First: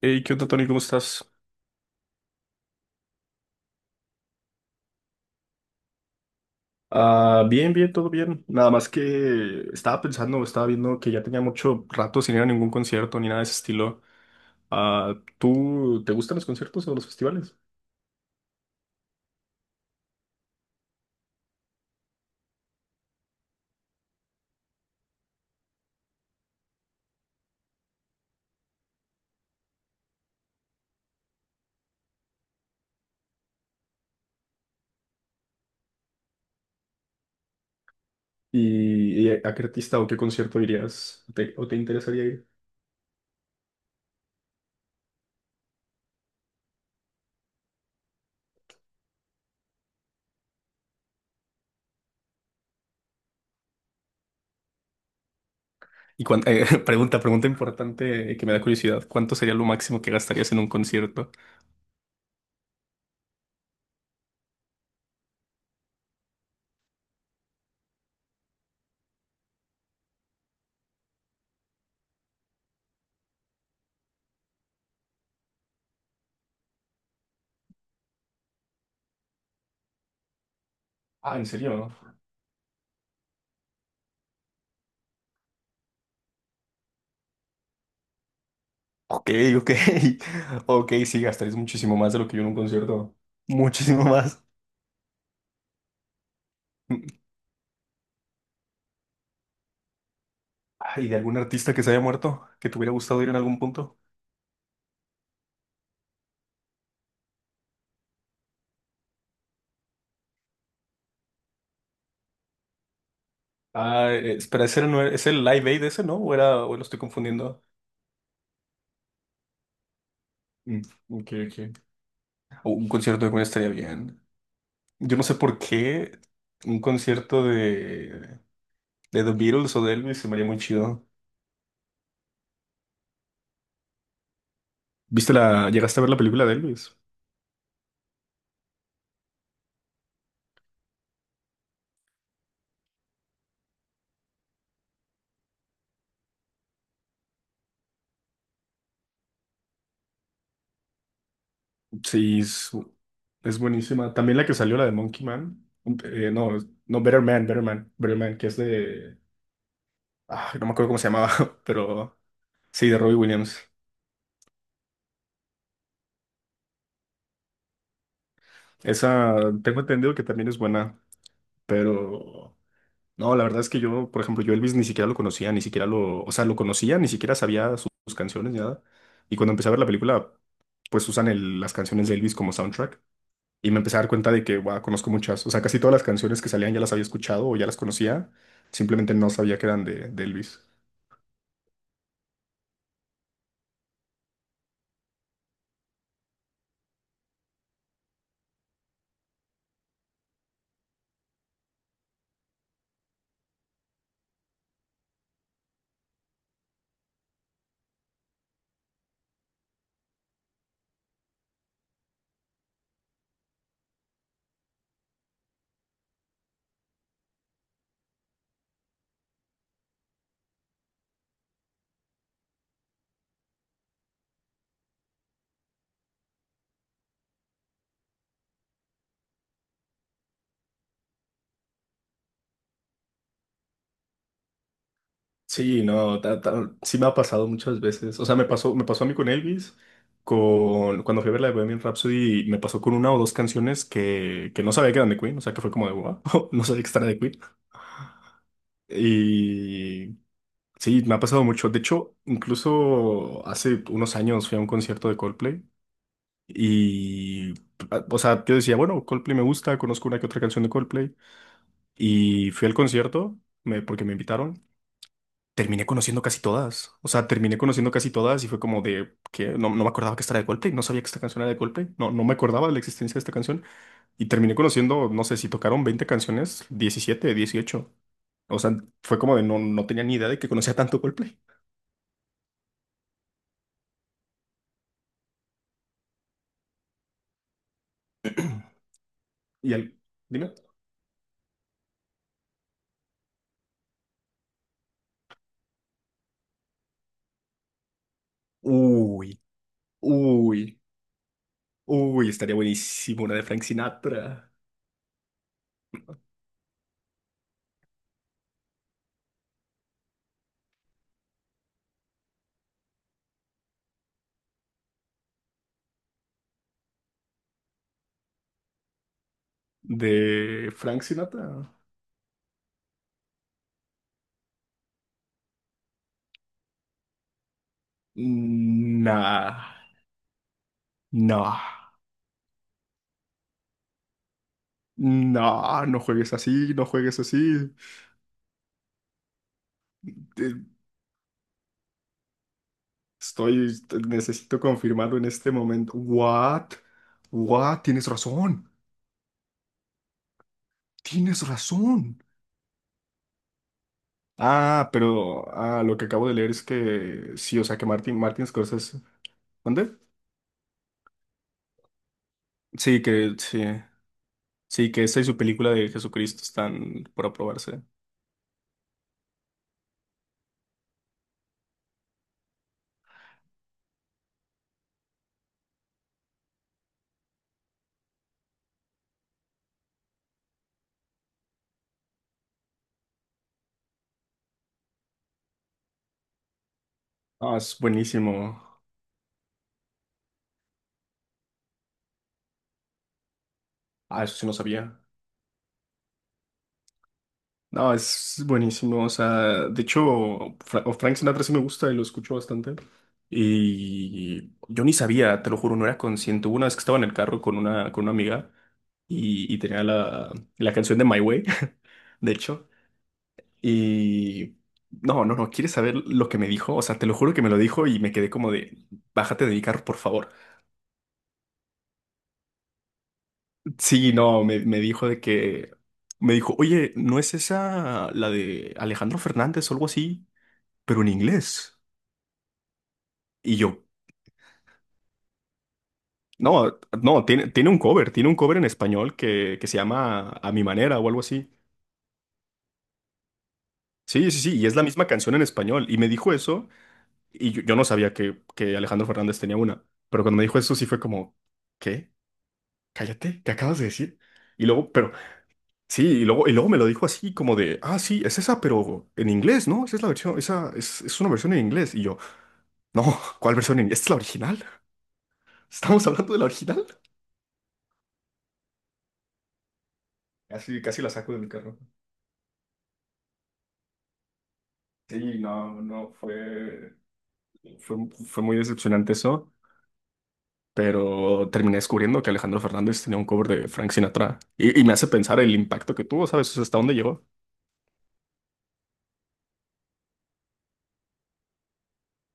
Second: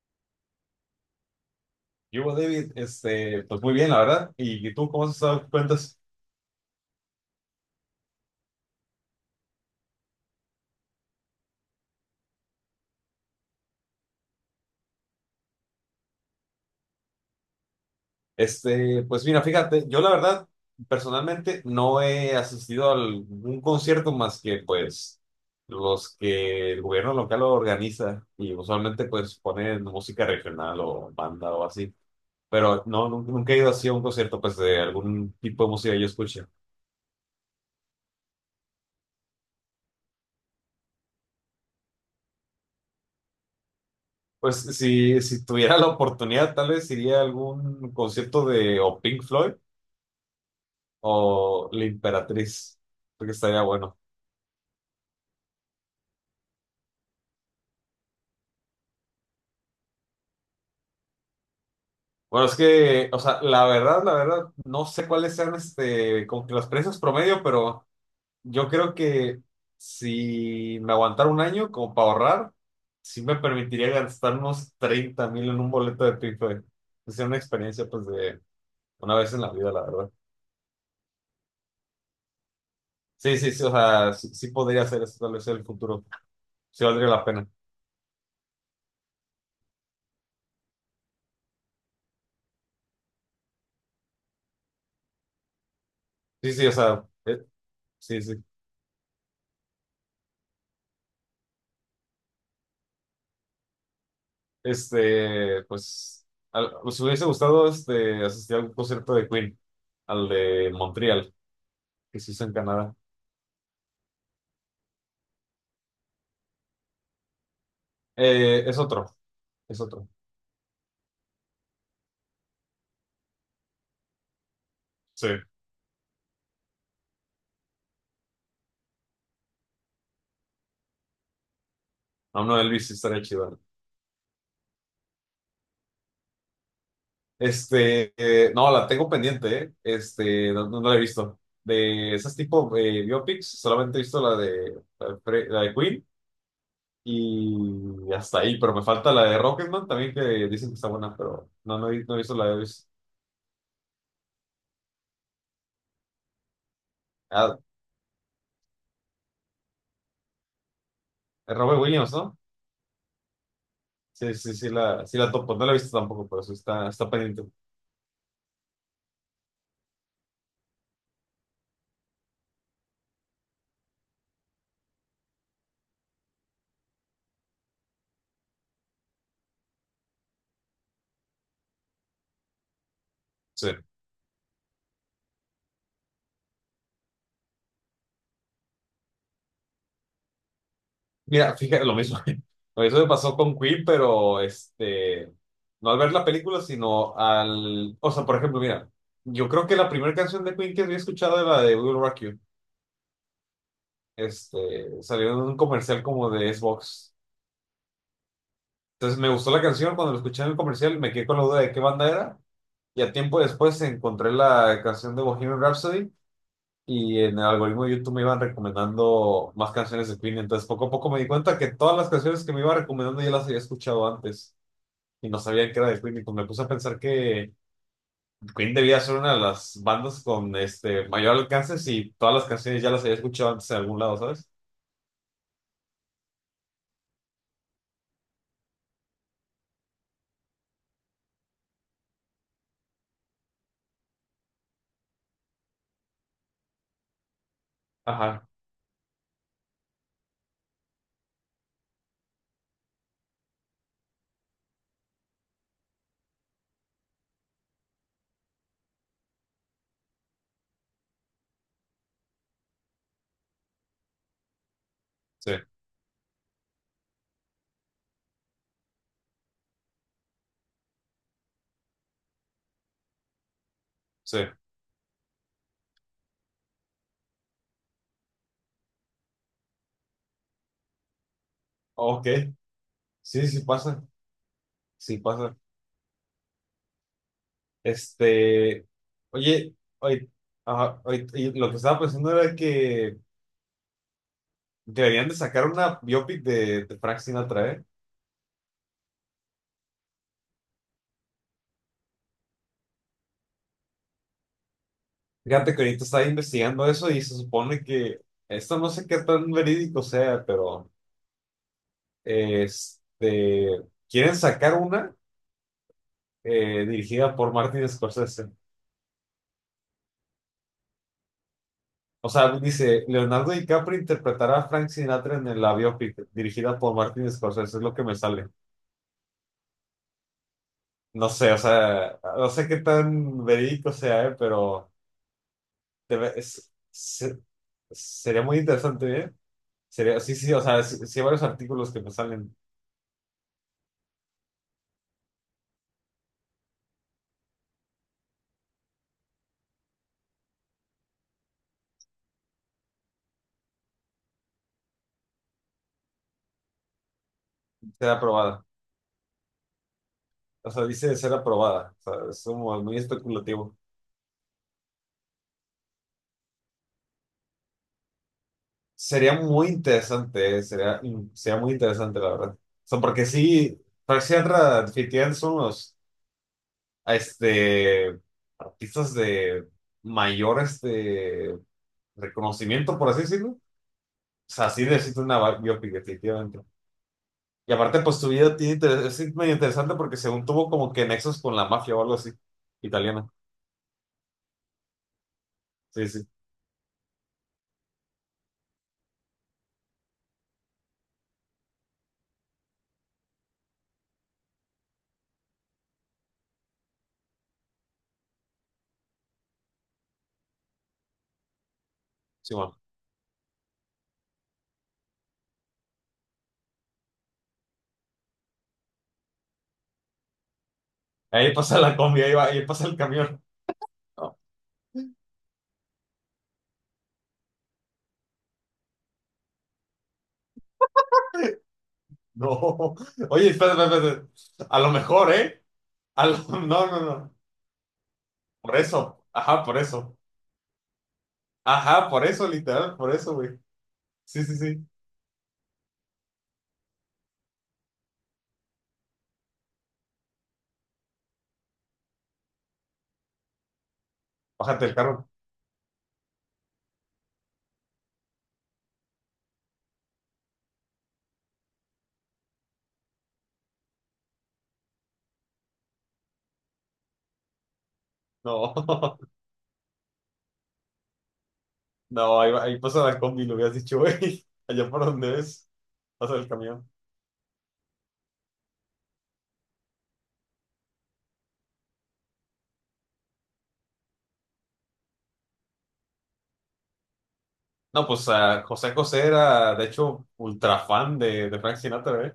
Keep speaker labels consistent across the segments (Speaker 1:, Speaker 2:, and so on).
Speaker 1: Hey, ¿qué onda, Tony? ¿Cómo estás?
Speaker 2: Yo, David, pues muy bien, la verdad. ¿Y tú cómo has estado? ¿Qué cuentas?
Speaker 1: Ah, bien, bien, todo bien. Nada más que estaba pensando, estaba viendo que ya tenía mucho rato sin ir a ningún concierto ni nada de ese estilo. Ah, ¿tú te gustan los conciertos o los festivales?
Speaker 2: Pues mira, fíjate, yo la verdad, personalmente no he asistido a algún concierto más que pues los que el gobierno local organiza y usualmente pues ponen música regional o banda o así. Pero no, nunca, nunca he ido así a un concierto pues de algún tipo de música que yo escuche.
Speaker 1: ¿¿Y a qué artista o qué concierto irías ¿Te- o te interesaría ir?
Speaker 2: Pues si tuviera la oportunidad, tal vez iría a algún concierto de o Pink Floyd o la Imperatriz. Creo que estaría bueno.
Speaker 1: Pregunta importante que me da curiosidad. ¿Cuánto sería lo máximo que gastarías en un concierto?
Speaker 2: Bueno, es que, o sea, la verdad, no sé cuáles sean como que los precios promedio, pero yo creo que si me aguantara un año como para ahorrar, sí me permitiría gastar unos 30,000 en un boleto de Piffle. Es una experiencia, pues, de una vez en la vida, la verdad.
Speaker 1: Ah, ¿en serio?
Speaker 2: Sí, sí, sí, o sea, sí, sí podría hacer eso, tal vez en el futuro. Sí valdría la pena.
Speaker 1: Ok, ok. Ok, sí, gastarías muchísimo más de lo que yo en un concierto. Muchísimo más.
Speaker 2: Sí, sí, o sea, sí, sí.
Speaker 1: ¿Y de algún artista que se haya muerto? ¿Que te hubiera gustado ir en algún punto?
Speaker 2: Pues, nos hubiese gustado asistir a un concierto de Queen, al de Montreal, que se hizo en Canadá.
Speaker 1: Espera, ¿ese no era- ¿es el Live Aid ese, no? ¿O era, o lo estoy confundiendo?
Speaker 2: Es otro, es otro.
Speaker 1: Mm, ok, ok. O un concierto de Queen estaría bien. Yo no
Speaker 2: Sí.
Speaker 1: sé por qué un concierto de The Beatles o de Elvis se me haría muy chido.
Speaker 2: No, no, Elvis sí estaría chido.
Speaker 1: ¿Viste la, llegaste a ver la película de Elvis?
Speaker 2: No, la tengo pendiente, ¿eh? Este, no, no la he visto. De esas tipo biopics, solamente he visto la de Queen y hasta ahí, pero me falta la de Rocketman también, que dicen que está buena, pero no, no he visto
Speaker 1: Sí,
Speaker 2: la de Elvis.
Speaker 1: es buenísima. También la que salió, la de Monkey Man. No, no, Better Man,
Speaker 2: Ah,
Speaker 1: Better Man, Better Man, que es de... Ah, no me acuerdo cómo se llamaba,
Speaker 2: Robert Williams,
Speaker 1: pero
Speaker 2: ¿no?
Speaker 1: sí, de Robbie Williams.
Speaker 2: Sí, sí, sí la topo. No la he visto tampoco, pero está pendiente.
Speaker 1: Esa tengo entendido que también es buena, pero no, la verdad es que yo, por ejemplo, yo Elvis ni siquiera lo conocía, ni siquiera lo, o sea, lo conocía, ni siquiera sabía sus canciones ni nada. Y cuando empecé a ver la película, pues las canciones de Elvis como soundtrack
Speaker 2: Sí.
Speaker 1: y me empecé a dar cuenta de que, wow, conozco muchas, o sea, casi todas las canciones que salían ya las había escuchado o ya las conocía, simplemente no sabía que eran de Elvis.
Speaker 2: Mira, fíjate, lo mismo. Lo mismo me pasó con Queen, pero no al ver la película, sino al. O sea, por ejemplo, mira, yo creo que la primera canción de Queen que había escuchado era la de Will Rock You. Salió en un comercial como de Xbox. Entonces me gustó la canción, cuando la escuché en el comercial me quedé con la duda de qué banda era. Y a tiempo después encontré la canción de Bohemian Rhapsody y en el algoritmo de YouTube me iban recomendando más canciones de Queen, entonces poco a poco me di cuenta que todas las canciones que me iba recomendando ya las había escuchado antes y no sabía que era de Queen y pues me puse a pensar que Queen debía ser una de las bandas con este mayor alcance si todas las canciones ya las había escuchado antes en algún lado, ¿sabes?
Speaker 1: Sí, no, sí me ha pasado muchas veces. O sea, me pasó a mí con Elvis, con, cuando fui a ver la de Bohemian Rhapsody, me pasó con una o dos canciones que no sabía que eran de Queen, o sea, que fue como de wow, no sabía que esta era de Queen.
Speaker 2: Ajá,
Speaker 1: Y sí, me ha pasado mucho. De hecho, incluso hace unos años fui a un concierto de Coldplay y, o sea, yo decía, bueno, Coldplay me gusta, conozco una que otra canción de Coldplay y fui al concierto porque me invitaron.
Speaker 2: sí,
Speaker 1: Terminé conociendo casi todas. O sea, terminé conociendo casi todas y fue como de que no, no me acordaba que esta era de Coldplay, no sabía que esta canción era de Coldplay, no, no me acordaba de la existencia de esta canción. Y
Speaker 2: sí.
Speaker 1: terminé conociendo, no sé, si tocaron 20 canciones, 17, 18. O sea, fue como de no, no tenía ni idea de que conocía tanto Coldplay.
Speaker 2: Ok, sí, sí pasa, sí pasa. Este,
Speaker 1: Y
Speaker 2: Oye,
Speaker 1: al...
Speaker 2: oye,
Speaker 1: Dime.
Speaker 2: ajá, oye, y lo que estaba pensando era que deberían de sacar una biopic de Frank Sinatra, ¿eh?
Speaker 1: Uy, uy, uy, estaría buenísimo una de Frank Sinatra.
Speaker 2: Fíjate que ahorita estaba investigando eso y se supone que esto no sé qué tan verídico sea, pero este quieren sacar una dirigida por Martin Scorsese.
Speaker 1: ¿De Frank Sinatra?
Speaker 2: O sea, dice Leonardo DiCaprio interpretará a Frank Sinatra en la biopic dirigida por Martin Scorsese, es lo que me sale.
Speaker 1: Nah,
Speaker 2: No sé,
Speaker 1: no,
Speaker 2: o sea, no sé qué tan verídico sea, pero
Speaker 1: no, no
Speaker 2: debe-
Speaker 1: juegues
Speaker 2: es-
Speaker 1: así, no juegues
Speaker 2: se-
Speaker 1: así.
Speaker 2: sería muy interesante, ¿eh? Sería, sí, sí, o sea, sí, sí hay varios artículos que me salen,
Speaker 1: Estoy, necesito confirmarlo en este momento. What? What? Tienes razón. Tienes razón. Lo que acabo de leer es que sí, o sea, que
Speaker 2: será
Speaker 1: Martin
Speaker 2: aprobada.
Speaker 1: Scorsese. ¿Dónde?
Speaker 2: O sea, dice de ser aprobada. O sea, es como muy
Speaker 1: Sí, que sí.
Speaker 2: especulativo.
Speaker 1: Sí, que esta y su película de Jesucristo están por aprobarse.
Speaker 2: Sería muy interesante, Sería, sería muy interesante, la verdad. O sea, porque sí, Frank Sinatra definitivamente son los este, artistas de mayor reconocimiento, por así decirlo. O sea, sí necesito una biopic, definitivamente.
Speaker 1: Ah,
Speaker 2: Y
Speaker 1: es
Speaker 2: aparte, pues su
Speaker 1: buenísimo.
Speaker 2: vida tiene es medio interesante porque según tuvo como que nexos con la mafia o algo así, italiana.
Speaker 1: Ah, eso sí no sabía.
Speaker 2: Sí, sí,
Speaker 1: No, es buenísimo. O sea, de hecho, Fra- o Frank Sinatra sí me gusta y lo escucho bastante. Y yo ni sabía, te lo juro, no era consciente. Hubo una vez que estaba en el carro con con una amiga y tenía la canción de My Way, de
Speaker 2: sí,
Speaker 1: hecho.
Speaker 2: bueno.
Speaker 1: Y no, no, no, ¿quieres saber lo que me dijo? O sea, te lo juro que me lo dijo y me quedé como de, bájate de mi carro, por favor.
Speaker 2: Ahí pasa la combi, ahí va, ahí pasa el camión.
Speaker 1: Sí, no, me dijo de que, me dijo, oye, ¿no es esa la de Alejandro Fernández o algo así? Pero en inglés.
Speaker 2: No. Oye,
Speaker 1: Y
Speaker 2: espera
Speaker 1: yo,
Speaker 2: espera espérate. A lo mejor, ¿eh? A lo-
Speaker 1: no,
Speaker 2: No, no,
Speaker 1: no,
Speaker 2: no.
Speaker 1: tiene, tiene un cover en
Speaker 2: Por
Speaker 1: español
Speaker 2: eso. Ajá,
Speaker 1: que
Speaker 2: por
Speaker 1: se
Speaker 2: eso.
Speaker 1: llama A mi manera o algo así.
Speaker 2: Ajá, por eso, literal, por eso, güey.
Speaker 1: Sí, sí,
Speaker 2: Sí, sí,
Speaker 1: sí, y es la
Speaker 2: sí.
Speaker 1: misma canción en español. Y me dijo eso, y yo no sabía que Alejandro Fernández tenía una. Pero cuando me dijo eso, sí fue como, ¿qué? Cállate, ¿qué acabas de decir? Y
Speaker 2: Bájate
Speaker 1: luego,
Speaker 2: el
Speaker 1: pero,
Speaker 2: carro.
Speaker 1: sí, y luego me lo dijo así, como de, ah, sí, es esa, pero en inglés, ¿no? Esa es la versión, esa es una versión en inglés. Y yo, no, ¿cuál versión en inglés? ¿Esta es la original? ¿Estamos hablando de la original?
Speaker 2: No.
Speaker 1: Casi, casi la saco de mi carro.
Speaker 2: No, ahí, ahí pasa la combi, lo hubieras dicho, güey. Allá por donde
Speaker 1: Sí,
Speaker 2: es,
Speaker 1: no, no,
Speaker 2: pasa el camión.
Speaker 1: fue, fue muy decepcionante eso, pero terminé descubriendo que Alejandro Fernández tenía un cover de Frank Sinatra y me hace pensar el impacto que tuvo, ¿sabes? O sea, hasta dónde llegó.
Speaker 2: No, pues ah, José José era, de hecho, ultra fan de Frank Sinatra, ¿eh?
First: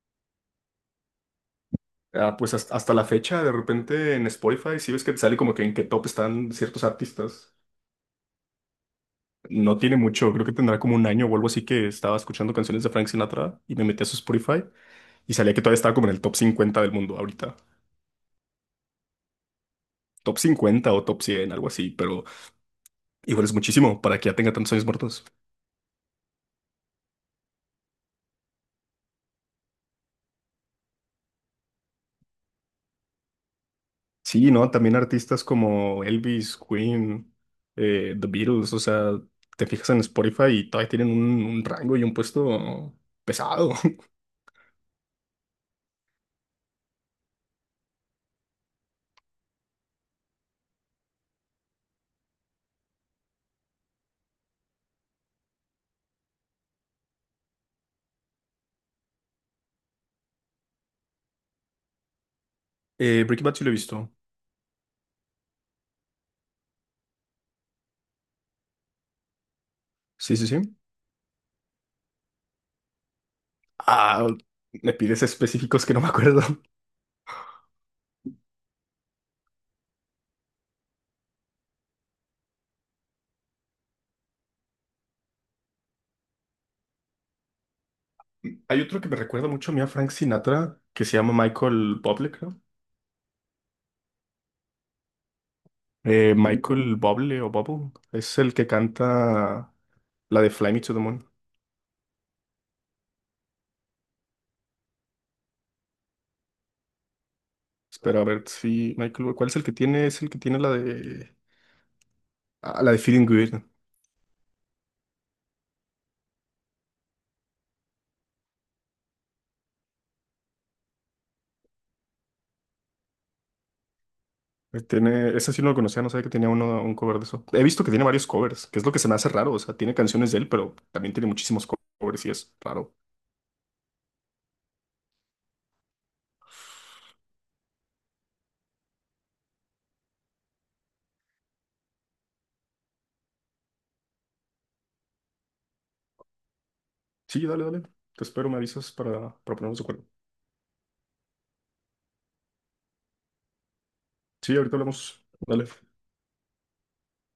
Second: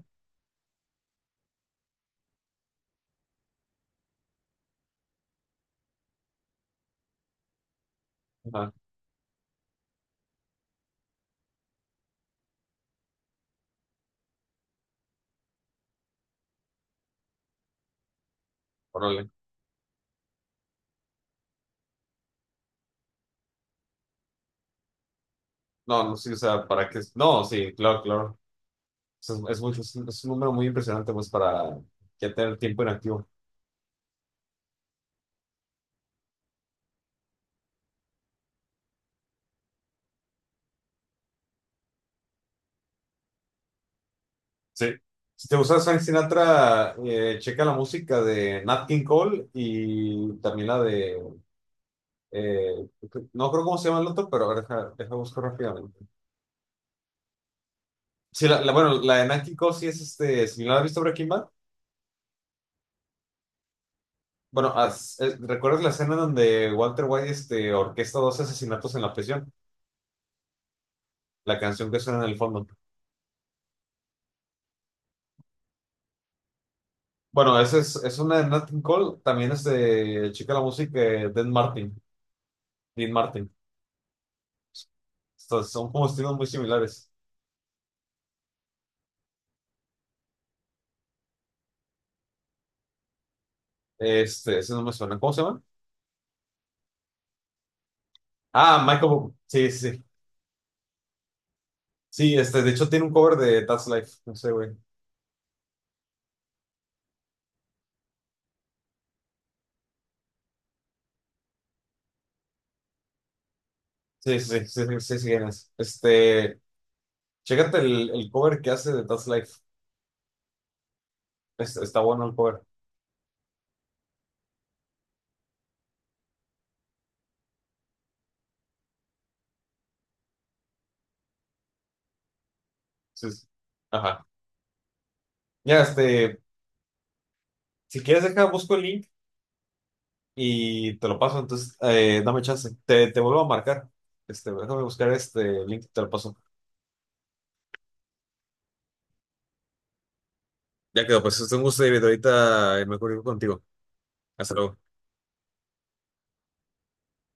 Speaker 1: Ah, pues hasta, hasta la fecha, de repente en Spotify, si ves que te sale como que en qué top están ciertos artistas,
Speaker 2: Ajá,
Speaker 1: no tiene mucho, creo que tendrá como un año o algo así que estaba escuchando canciones de Frank Sinatra y me metí a su Spotify y salía que todavía estaba como en el top 50 del mundo ahorita.
Speaker 2: órale.
Speaker 1: Top 50 o top 100, algo así, pero igual es muchísimo para que ya tenga tantos años muertos.
Speaker 2: No, no, sí, o sea, ¿para qué? No, sí, claro, claro. Es, es, muy- es un número muy impresionante, pues, para ya tener tiempo inactivo.
Speaker 1: Sí, ¿no? También artistas como Elvis, Queen, The Beatles, o sea, te fijas en Spotify y todavía tienen un rango y un puesto pesado.
Speaker 2: Sí. Si te gusta Frank Sinatra, checa la música de Nat King Cole y también la de, eh, no creo cómo se llama el otro, pero a ver, deja buscar rápidamente. Sí, bueno, la de Nat King Cole sí es si no la has visto Breaking Bad,
Speaker 1: Breaking Bad sí lo he visto.
Speaker 2: bueno, ¿recuerdas la escena donde Walter White orquesta dos asesinatos en la prisión?
Speaker 1: Sí, sí, sí.
Speaker 2: La canción que suena en el fondo.
Speaker 1: Ah, me pides específicos que no me acuerdo.
Speaker 2: Bueno, es una de Nat King Cole, también es de, checa la música de Dean Martin, Dean Martin. Estos son como estilos muy similares.
Speaker 1: Hay otro que me recuerda mucho a mí a Frank Sinatra, que se llama Michael Bublé, creo.
Speaker 2: Ese no me suena. ¿Cómo se llama?
Speaker 1: Michael Bublé o Bubble, es el que
Speaker 2: Ah, Michael. Bublé. Sí,
Speaker 1: canta
Speaker 2: sí. Sí,
Speaker 1: la de Fly Me to the Moon.
Speaker 2: De hecho tiene un cover de That's Life. No sé, güey.
Speaker 1: Espera, a ver si, Michael, ¿cuál es el que tiene? Es el que tiene la de, ah, la de Feeling Good.
Speaker 2: Sí, sí, sí, sí, sí, sí, quién es. Chécate el cover que hace de That's Life. Está bueno el cover.
Speaker 1: Tiene, ese sí no lo conocía, no sabía que tenía uno, un cover de eso. He visto que tiene varios covers, que es lo que se me hace raro. O sea, tiene canciones de él, pero también tiene muchísimos covers y es raro.
Speaker 2: Sí, sí. Ajá. Ya, si quieres deja, busco el link y te lo paso. Entonces, dame chance. Te vuelvo a marcar. Déjame buscar este link y te lo paso.
Speaker 1: Sí, dale, dale. Te espero, me avisas para ponernos de acuerdo.
Speaker 2: Ya quedó, pues es un gusto, David. Ahorita me comunico contigo. Hasta
Speaker 1: Sí, ahorita
Speaker 2: luego.
Speaker 1: hablamos. Dale.